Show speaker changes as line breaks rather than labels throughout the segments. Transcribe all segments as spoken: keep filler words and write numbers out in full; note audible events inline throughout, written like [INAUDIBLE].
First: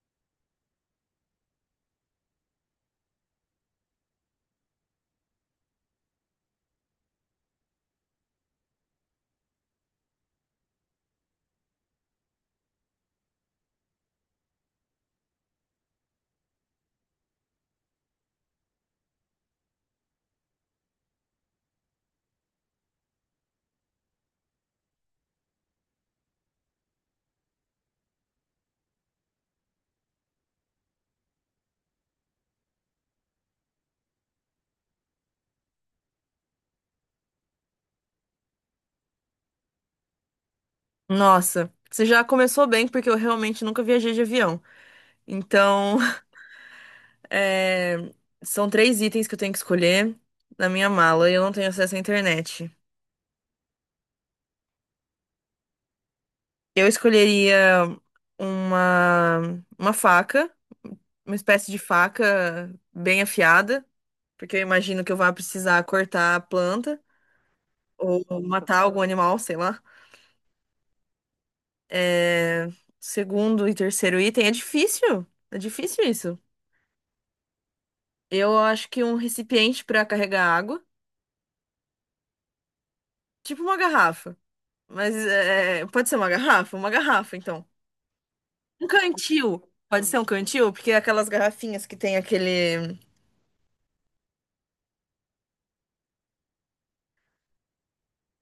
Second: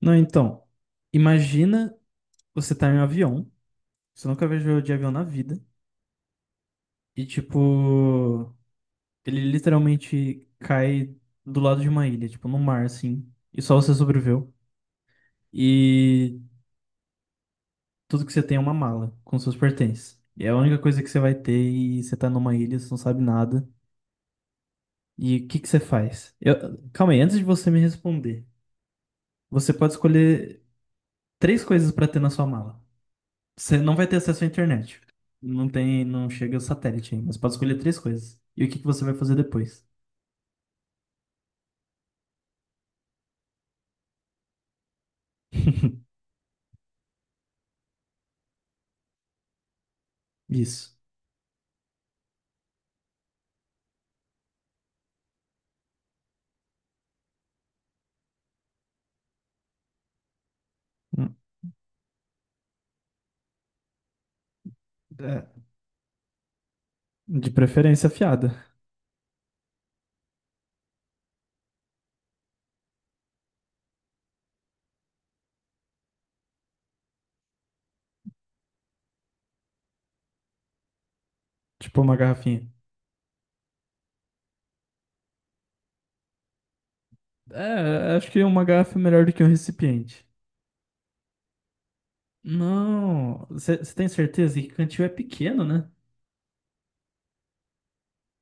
Não, então, imagina você tá em um avião, você nunca viajou de avião na vida, e tipo, ele literalmente cai do lado de uma ilha, tipo, no mar, assim, e só você sobreviveu. E tudo que você tem é uma mala com seus pertences. E é a única coisa que você vai ter e você tá numa ilha, você não sabe nada. E o que que você faz? Eu- calma aí, antes de você me responder, você pode escolher três coisas pra ter na sua mala. Você não vai ter acesso à internet. Não tem, não chega o satélite ainda. Você pode escolher três coisas. E o que que você vai fazer depois?
Nossa, você já começou bem, porque eu realmente nunca viajei de avião. Então, [LAUGHS] é, são três itens que eu tenho que escolher na minha
Isso.
mala e eu não tenho acesso à internet. Eu escolheria uma, uma faca, uma
Hum,
espécie de faca bem afiada, porque eu imagino que eu vá
É,
precisar cortar a planta
de preferência
ou
afiada.
matar algum animal, sei lá. É, Segundo e terceiro item, é difícil. É difícil isso. Eu acho que um recipiente para carregar água,
Tipo uma garrafinha.
tipo uma garrafa. Mas é, pode ser uma garrafa? Uma garrafa, então.
É, acho que uma
Um
garrafa é melhor do que um
cantil. Pode ser
recipiente.
um cantil, porque é aquelas garrafinhas que tem aquele.
Não. Você você tem certeza que cantil é pequeno, né?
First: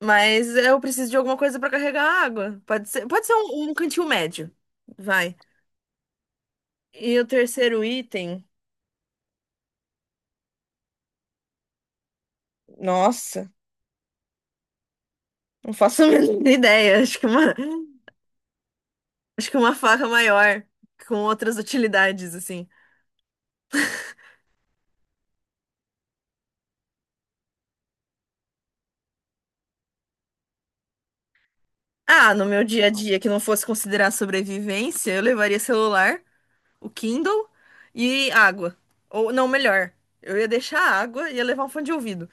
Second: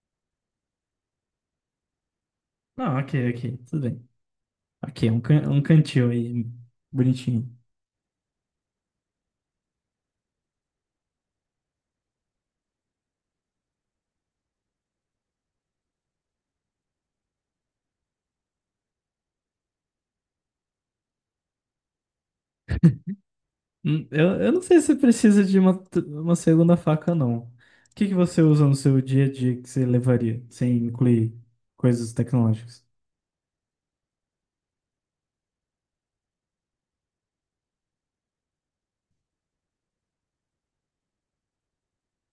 Mas eu preciso de alguma coisa para carregar água. Pode
Não,
ser, pode
ok,
ser
ok.
um, um
Tudo
cantil
bem.
médio.
Ok, um,
Vai.
can- um cantil aí.
E o
Bonitinho.
terceiro item. Nossa, não faço a [LAUGHS] menor ideia. Acho que uma, acho que uma faca maior, com outras utilidades, assim.
Hum, Eu, eu não sei se precisa de uma, t- uma segunda faca, não. O que que você usa no seu dia a dia que você levaria, sem incluir coisas
Ah, no meu
tecnológicas?
dia a dia, que não fosse considerar sobrevivência, eu levaria celular, o Kindle e água. Ou não, melhor, eu ia deixar a água e ia levar um fone de ouvido.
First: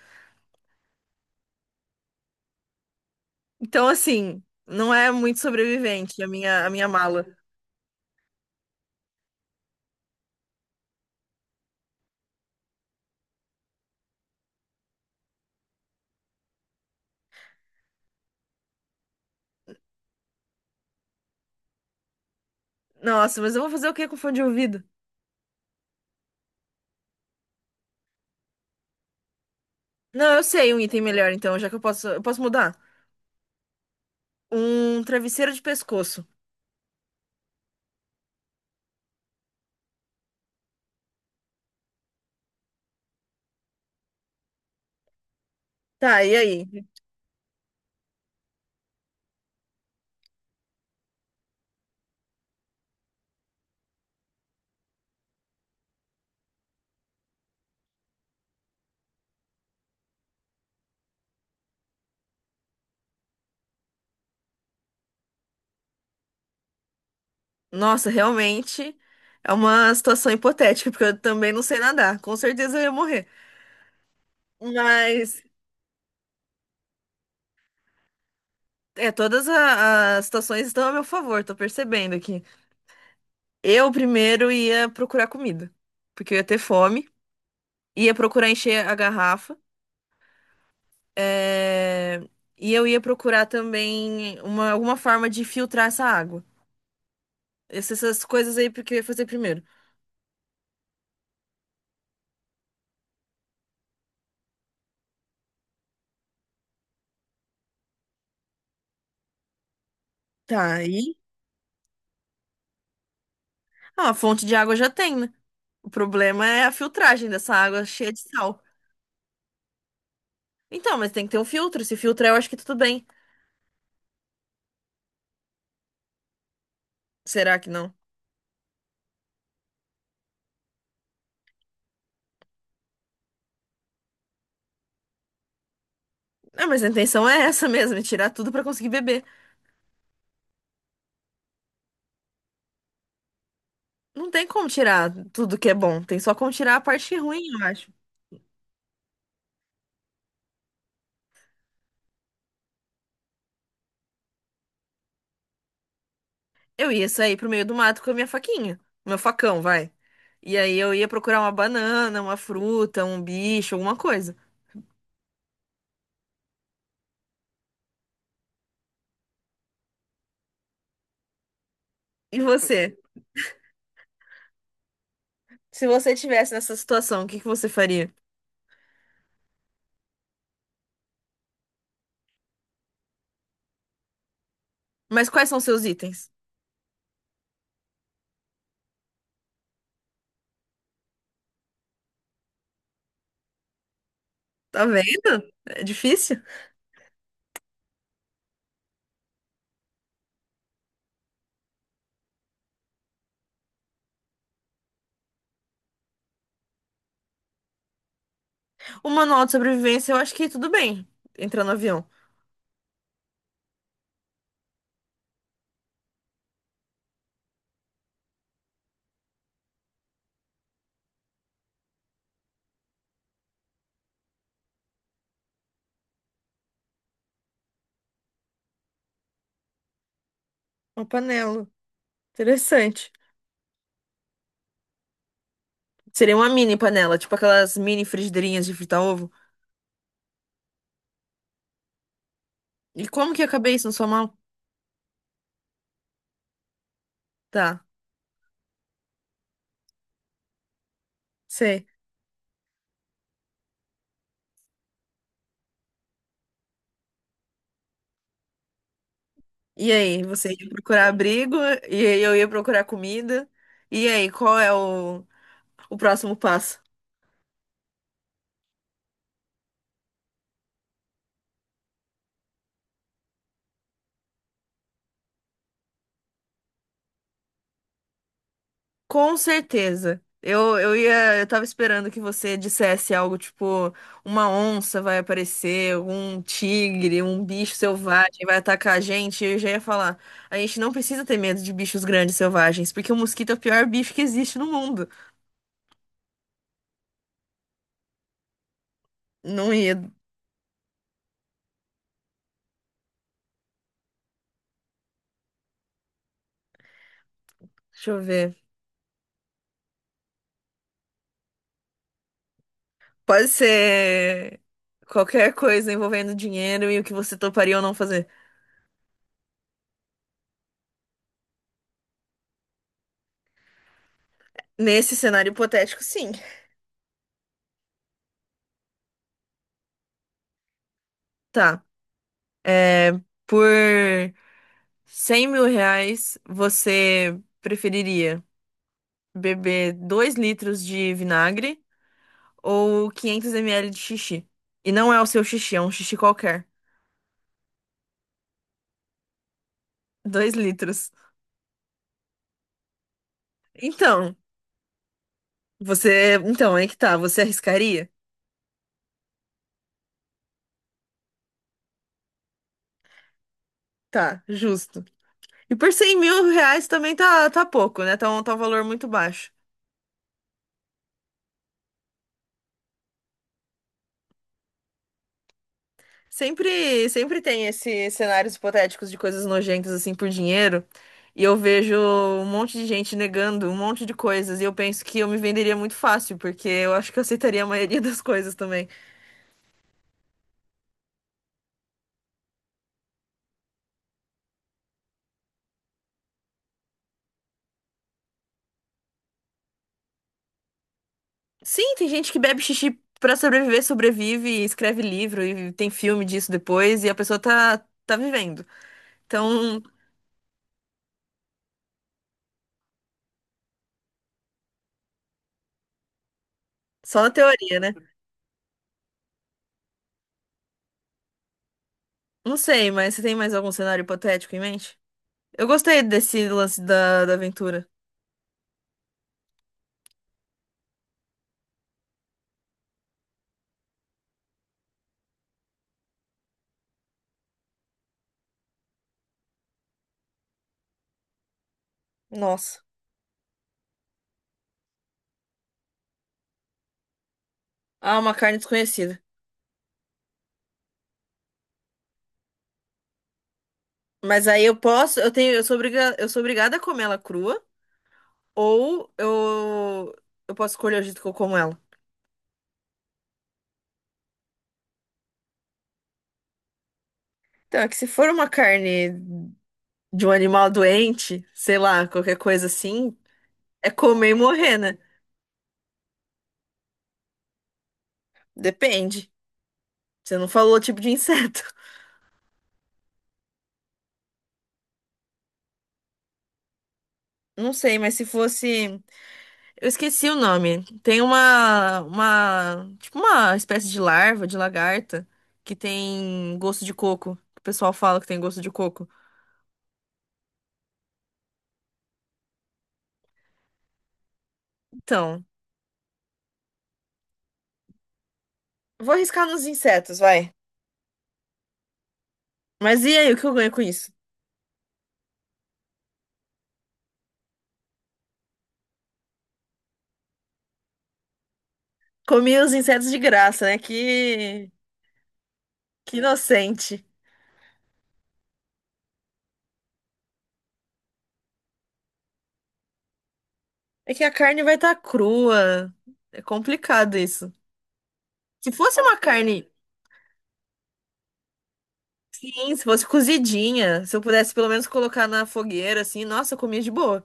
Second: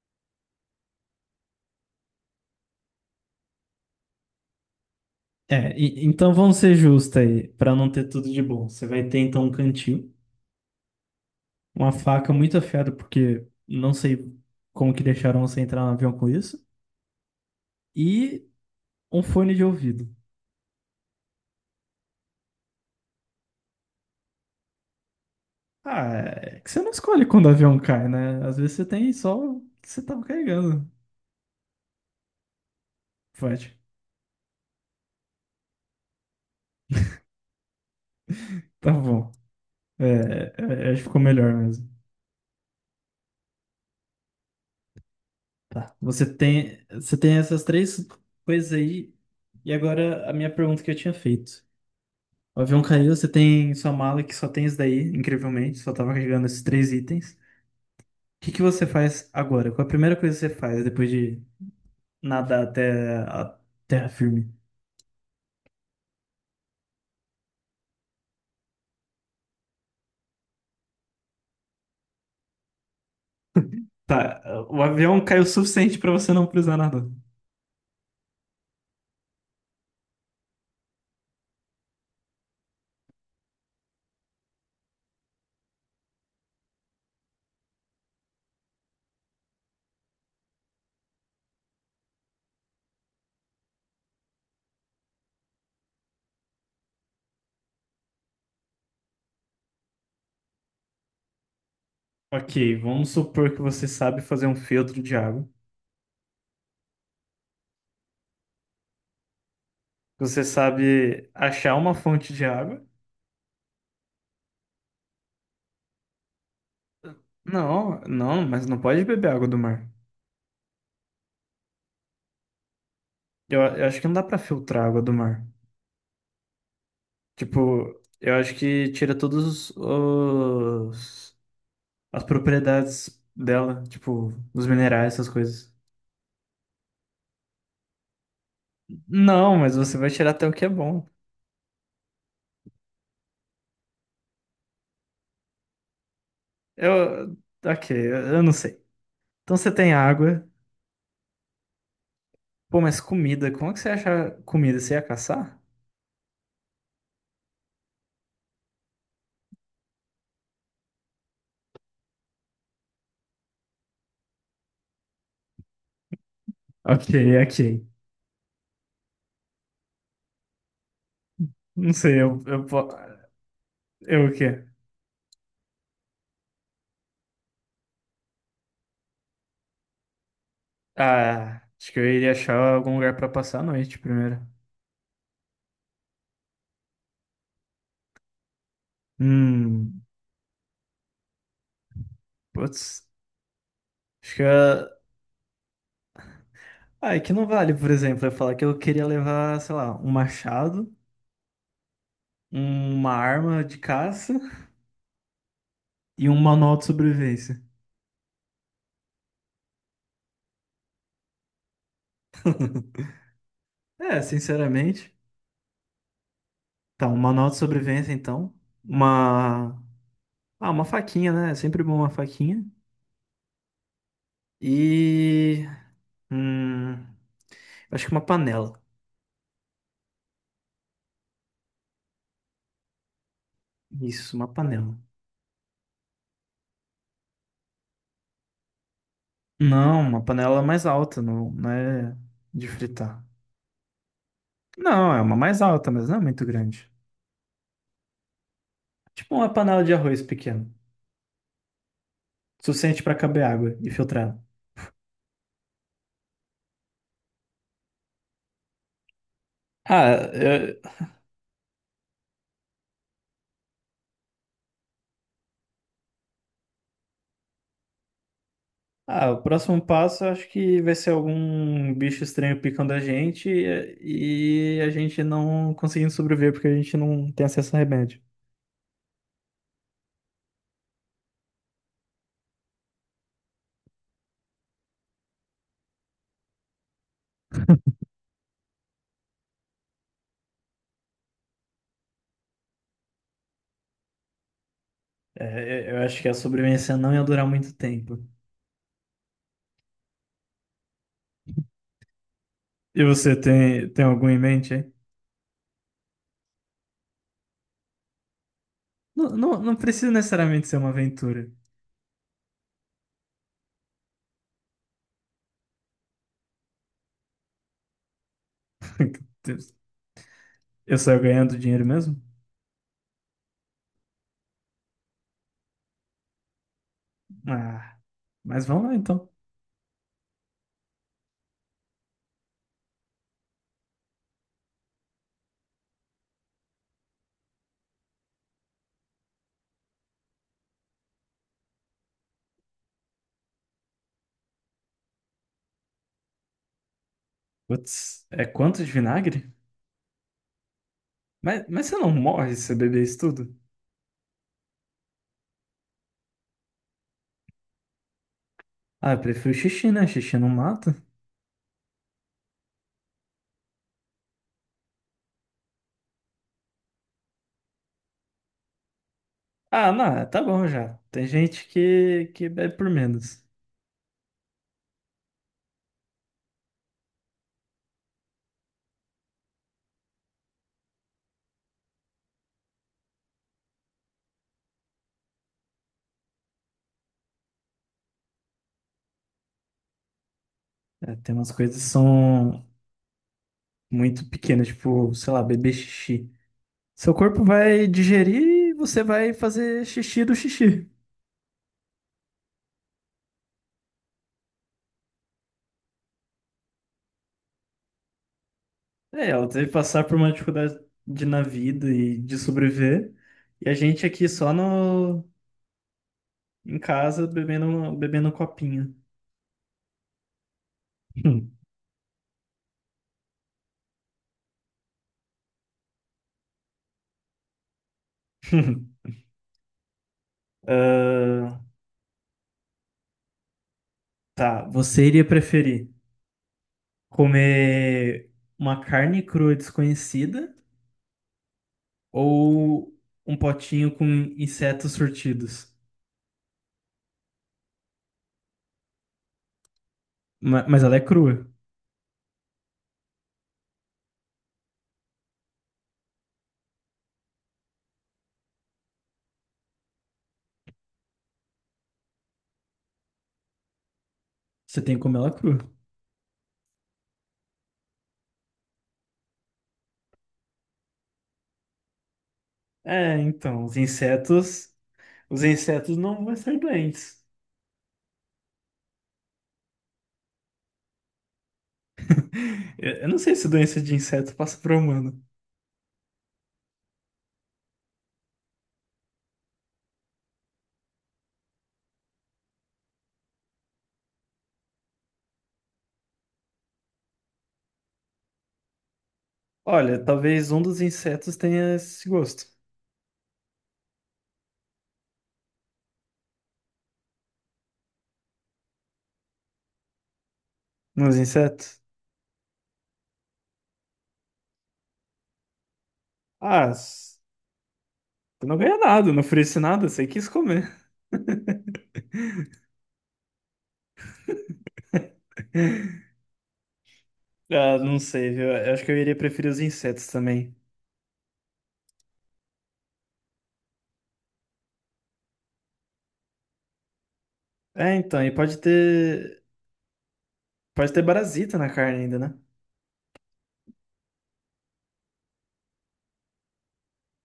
Então, assim, não é muito
É, e-
sobrevivente a
então vamos
minha, a
ser
minha
justos
mala.
aí, para não ter tudo de bom. Você vai ter então um cantil, uma faca muito afiada, porque não sei como que deixaram você entrar no avião com isso, e um fone de ouvido.
Nossa, mas eu vou fazer o que com fone de ouvido?
Ah, é que você não escolhe quando o avião cai, né? Às vezes você tem só o que você tava
Não, eu sei um
carregando.
item melhor, então, já que eu posso, eu posso mudar.
Pode.
Um travesseiro de pescoço.
Tá bom. É, é, acho que ficou melhor mesmo. Tá.
Tá,
Você
e
tem,
aí?
você tem essas três coisas aí. E agora a minha pergunta que eu tinha feito. O avião caiu, você tem sua mala que só tem isso daí, incrivelmente, só tava carregando esses três itens. O que que você faz agora? Qual é a primeira coisa que você faz depois de nadar até a terra firme?
Nossa, realmente é uma situação hipotética, porque eu também não sei nadar. Com certeza eu ia morrer.
Tá, o avião caiu
Mas,
o suficiente pra você não precisar nadar.
é, todas a- as situações estão a meu favor, tô percebendo aqui. Eu primeiro ia procurar comida, porque eu ia ter fome, ia procurar encher a garrafa, é, e eu ia procurar também uma, alguma forma de filtrar essa água. Essas, essas coisas aí porque eu ia fazer primeiro.
Ok, vamos supor que você sabe fazer um filtro de água. Que Você
Tá, aí.
sabe achar uma fonte de água.
Ah, a fonte de água já tem, né? O problema é a filtragem dessa água
Não,
cheia de
não,
sal.
mas não pode beber água do mar.
Então, mas tem que ter um filtro. Se filtrar, eu acho que tudo bem.
Eu, a- eu acho que não dá pra filtrar a água do mar.
Será que não?
Tipo, eu acho que tira todos os os- as propriedades dela, tipo, os minerais, essas coisas.
Ah, mas a intenção é essa mesmo, é tirar tudo pra conseguir beber.
Não, mas você vai tirar até o que é bom.
Não tem como tirar tudo que é bom, tem só como tirar a parte
Eu,
ruim, eu
ok,
acho.
eu eu não sei. Então você tem água. Pô, mas comida, como é que você acha comida? Você ia caçar?
Eu ia sair pro meio do mato com a minha faquinha, meu facão, vai. E aí eu ia procurar uma banana, uma fruta, um bicho, alguma coisa.
Ok, ok. Não sei,
E
eu, eu, po-
você?
eu o quê?
Se você tivesse nessa situação, o que que você faria?
Ah, acho que eu iria achar algum lugar pra passar a noite primeiro.
Mas quais são seus itens?
Hum, putz. Acho que
Tá
eu,
vendo? É difícil.
Ah, é que não vale, por exemplo, eu falar que eu queria levar, sei lá, um machado, uma arma de caça e um manual de sobrevivência.
O manual de sobrevivência, eu acho que tudo bem. Entrar no avião.
É, sinceramente. Tá, um manual de sobrevivência, então. Uma. Ah, uma faquinha, né? É sempre bom uma faquinha. E. Hum. Acho que uma panela.
Uma panela. Interessante.
Isso, uma panela.
Seria uma mini panela, tipo aquelas mini frigideirinhas de fritar ovo.
Não, uma panela mais alta, não, não é de
E
fritar.
como que eu acabei isso na sua mão?
Não, é uma mais alta, mas não é muito grande.
Tá,
Tipo uma panela de arroz pequena.
sei.
Suficiente para caber água e filtrar.
E aí,
Ah,
você ia
eu-
procurar abrigo, e aí eu ia procurar comida. E aí, qual é o, o próximo passo?
ah, o próximo passo eu acho que vai ser algum bicho estranho picando a gente e e a gente não conseguindo sobreviver porque a gente não tem acesso a remédio.
Com certeza. Eu, eu ia, eu tava esperando que você dissesse algo tipo, uma onça vai aparecer, um tigre, um bicho selvagem vai atacar a gente. Eu já ia falar, a gente não precisa ter medo de bichos grandes selvagens, porque o mosquito é o pior bicho que existe no mundo.
É, eu eu acho que a sobrevivência não ia durar muito tempo.
Não ia.
E você tem, tem algum em mente aí?
Deixa eu ver.
Não, não, não precisa necessariamente ser uma aventura.
Pode ser qualquer coisa envolvendo dinheiro e o que você toparia ou não fazer.
[LAUGHS] Eu saio ganhando dinheiro mesmo?
Nesse cenário hipotético, sim.
Ah, mas vamos lá então.
Tá. É, por cem mil reais, você preferiria beber dois litros de vinagre ou quinhentos mililitros de xixi? E não é o seu xixi, é um xixi qualquer.
Putz, é quanto de vinagre?
Dois litros.
Mas, mas você não morre se você beber isso tudo?
Então, você. Então, aí que tá. Você arriscaria?
Ah, eu prefiro xixi, né? Xixi não mata.
Tá, justo. E por cem mil reais também tá, tá, pouco, né? Tá um, tá um valor muito baixo.
Ah, não, é, tá bom já. Tem gente que, que bebe por menos.
Sempre, sempre tem esses cenários hipotéticos de coisas nojentas assim por dinheiro, e eu vejo um monte de gente negando um monte de coisas, e eu penso que eu me venderia muito fácil, porque eu acho que eu aceitaria a maioria [LAUGHS] das coisas também.
É, tem umas coisas que são muito pequenas, tipo, sei lá, beber xixi. Seu corpo vai digerir e você vai fazer xixi do xixi.
Sim, tem gente que bebe xixi pra sobreviver, sobrevive, e escreve livro e tem filme disso depois, e a pessoa tá, tá vivendo.
É, ela teve que
Então,
passar por uma dificuldade de- na vida e de sobreviver. E a gente aqui só no, em
só
casa
na teoria, né?
bebendo, bebendo um copinho. Hum.
Não sei, mas você tem mais algum cenário hipotético em mente? Eu gostei desse lance da, da aventura.
[LAUGHS] Ah, tá, você iria preferir comer uma carne crua desconhecida
Nossa.
ou um potinho com insetos surtidos?
Ah, uma carne desconhecida.
Ma- Mas ela é crua.
Mas aí eu posso, eu tenho, eu sou obriga, eu sou obrigada a comer ela crua, ou eu, eu posso escolher o jeito que eu como ela.
Você tem que comer ela crua.
Então, é que se for uma carne de um animal doente, sei lá, qualquer coisa assim,
É, então, os
é comer e
insetos,
morrer, né?
os insetos não vão ser doentes.
Depende. Você não falou o tipo de inseto.
[LAUGHS] Eu eu não sei se doença de inseto passa para humano.
[LAUGHS] Não sei, mas se fosse. Eu esqueci o nome. Tem uma, uma, tipo uma espécie de larva, de lagarta, que tem gosto de coco. O pessoal fala que tem gosto de coco.
Olha, talvez um dos insetos tenha esse gosto.
Então, vou arriscar nos insetos, vai.
Nos insetos?
Mas e aí, o que eu ganho com isso?
Ah, s- eu não ganhei nada, eu não ofereci nada, você quis comer.
Comi os insetos de graça, né? Que, que inocente.
Ah, não sei, viu? Eu acho que eu iria preferir os insetos também.
É que a carne vai estar crua. É complicado isso.
É, então, e pode
Se fosse uma
ter,
carne,
pode ter parasita na carne ainda, né?
sim, se fosse cozidinha, se eu pudesse pelo menos colocar na fogueira, assim, nossa, eu comia de boa.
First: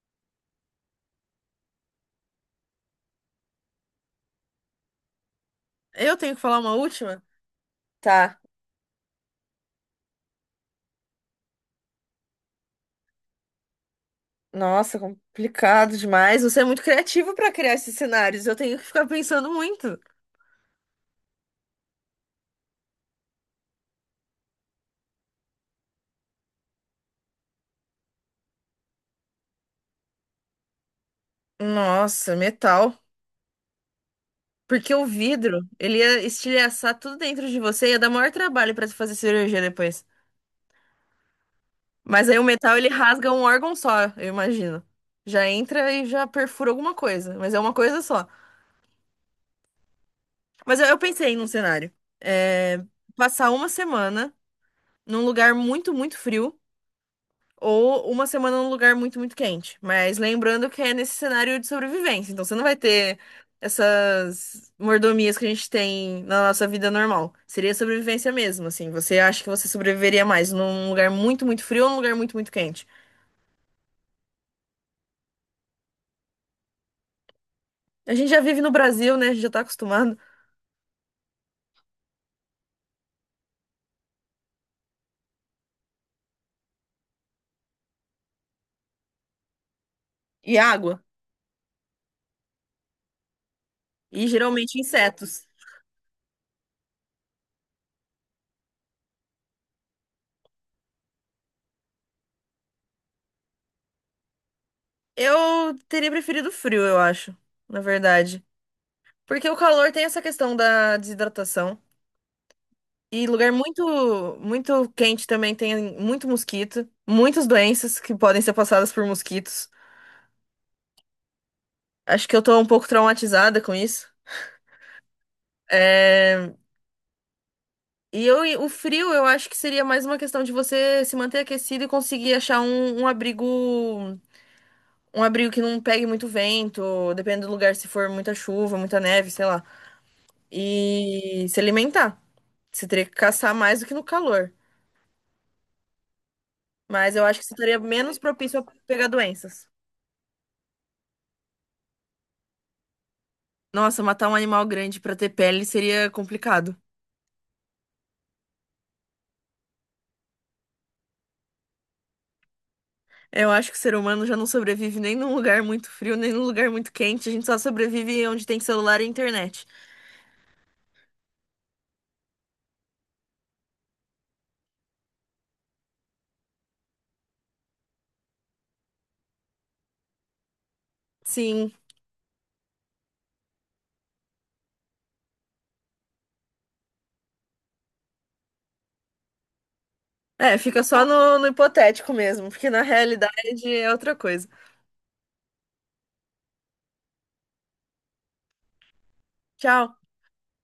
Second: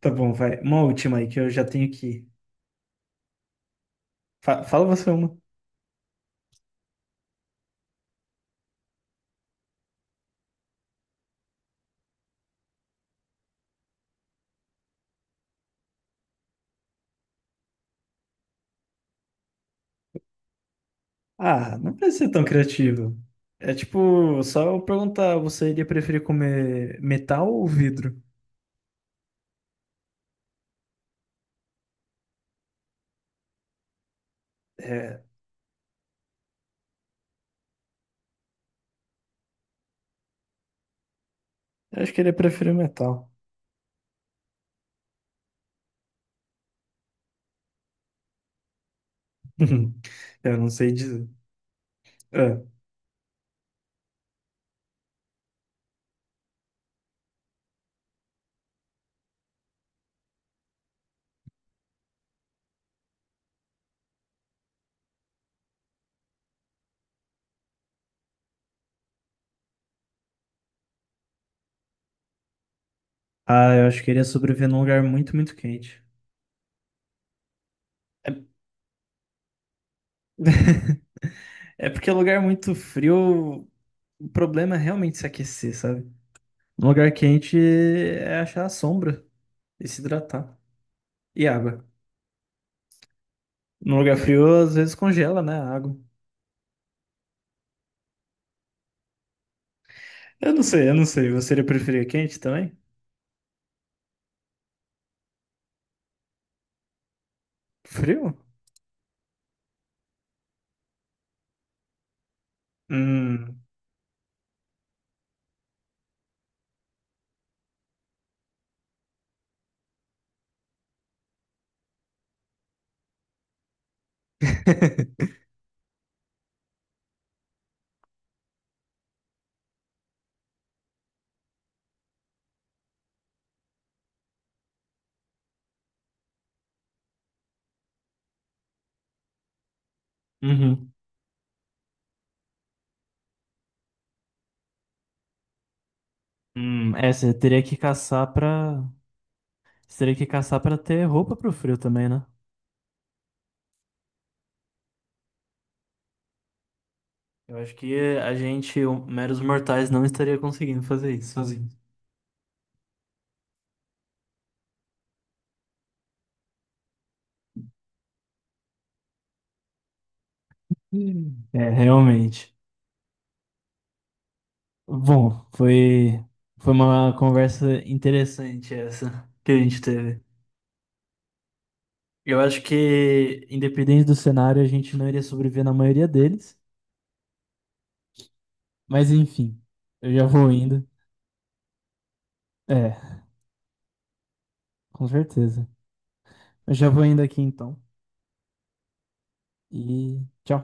Tá bom, vai. Uma última aí que eu já tenho que. Fa- fala você uma.
Eu tenho que falar uma última? Tá. Nossa, complicado demais. Você é muito criativo para criar esses cenários. Eu tenho que ficar pensando muito.
Ah, não precisa ser tão criativo. É tipo, só eu perguntar, você iria preferir comer metal ou vidro?
Nossa, metal. Porque o
É,
vidro, ele ia estilhaçar tudo dentro de você, ia dar maior trabalho pra tu fazer cirurgia depois.
eu acho que
Mas
ele
aí o
preferir
metal, ele
metal.
rasga um órgão só, eu imagino. Já entra e já perfura alguma coisa, mas é uma coisa só.
[LAUGHS] Eu não
Mas eu,
sei
eu
dizer.
pensei num cenário.
É.
É, passar uma semana num lugar muito, muito frio. Ou uma semana num lugar muito, muito quente. Mas lembrando que é nesse cenário de sobrevivência. Então você não vai ter essas mordomias que a gente tem na nossa vida normal. Seria sobrevivência mesmo, assim. Você acha que você sobreviveria mais num lugar muito, muito frio ou num lugar muito, muito quente?
Ah, eu acho que ele ia sobreviver num lugar muito, muito quente.
A gente
É,
já vive no Brasil, né? A gente já tá acostumado.
[LAUGHS] é porque lugar muito frio, o problema é realmente se aquecer, sabe? Um lugar quente é achar a sombra. E se
E
hidratar.
água.
E água. Num lugar
E
frio, às
geralmente
vezes congela,
insetos.
né? A água. Eu não sei, eu não sei. Você iria preferir quente também?
Eu teria preferido frio, eu acho. Na
Frio?
verdade. Porque o calor tem essa questão da desidratação. E lugar
Hum.
muito, muito quente também tem muito mosquito, muitas doenças que podem ser passadas por mosquitos. Acho que eu tô um pouco traumatizada com isso. É, e eu, e o frio, eu acho que seria mais uma questão de você se manter aquecido e conseguir achar um, um abrigo, um abrigo que não pegue muito vento, dependendo do lugar, se for muita chuva, muita neve, sei lá.
Uhum.
E se alimentar. Você teria que caçar mais do que no calor.
Hum, é,
Mas eu
você
acho que você
teria que
estaria menos
caçar
propício a
pra.
pegar doenças.
Você teria que caçar pra ter roupa pro frio também, né?
Nossa, matar um animal grande pra ter pele seria complicado.
Eu acho que a gente, o- meros mortais, não estaria conseguindo fazer isso sozinho.
É, Eu acho que o ser humano já não sobrevive nem num lugar muito frio, nem num lugar muito quente. A gente só sobrevive onde tem celular e internet.
Hum. É, realmente. Bom, foi, foi uma conversa interessante essa que a gente teve.
Sim.
Eu acho que, independente do cenário, a gente não iria sobreviver na maioria deles. Mas enfim, eu já vou
É, fica
indo.
só no, no hipotético mesmo, porque na
É,
realidade é outra coisa.
com certeza. Eu já vou indo aqui então.
Tchau.
E tchau.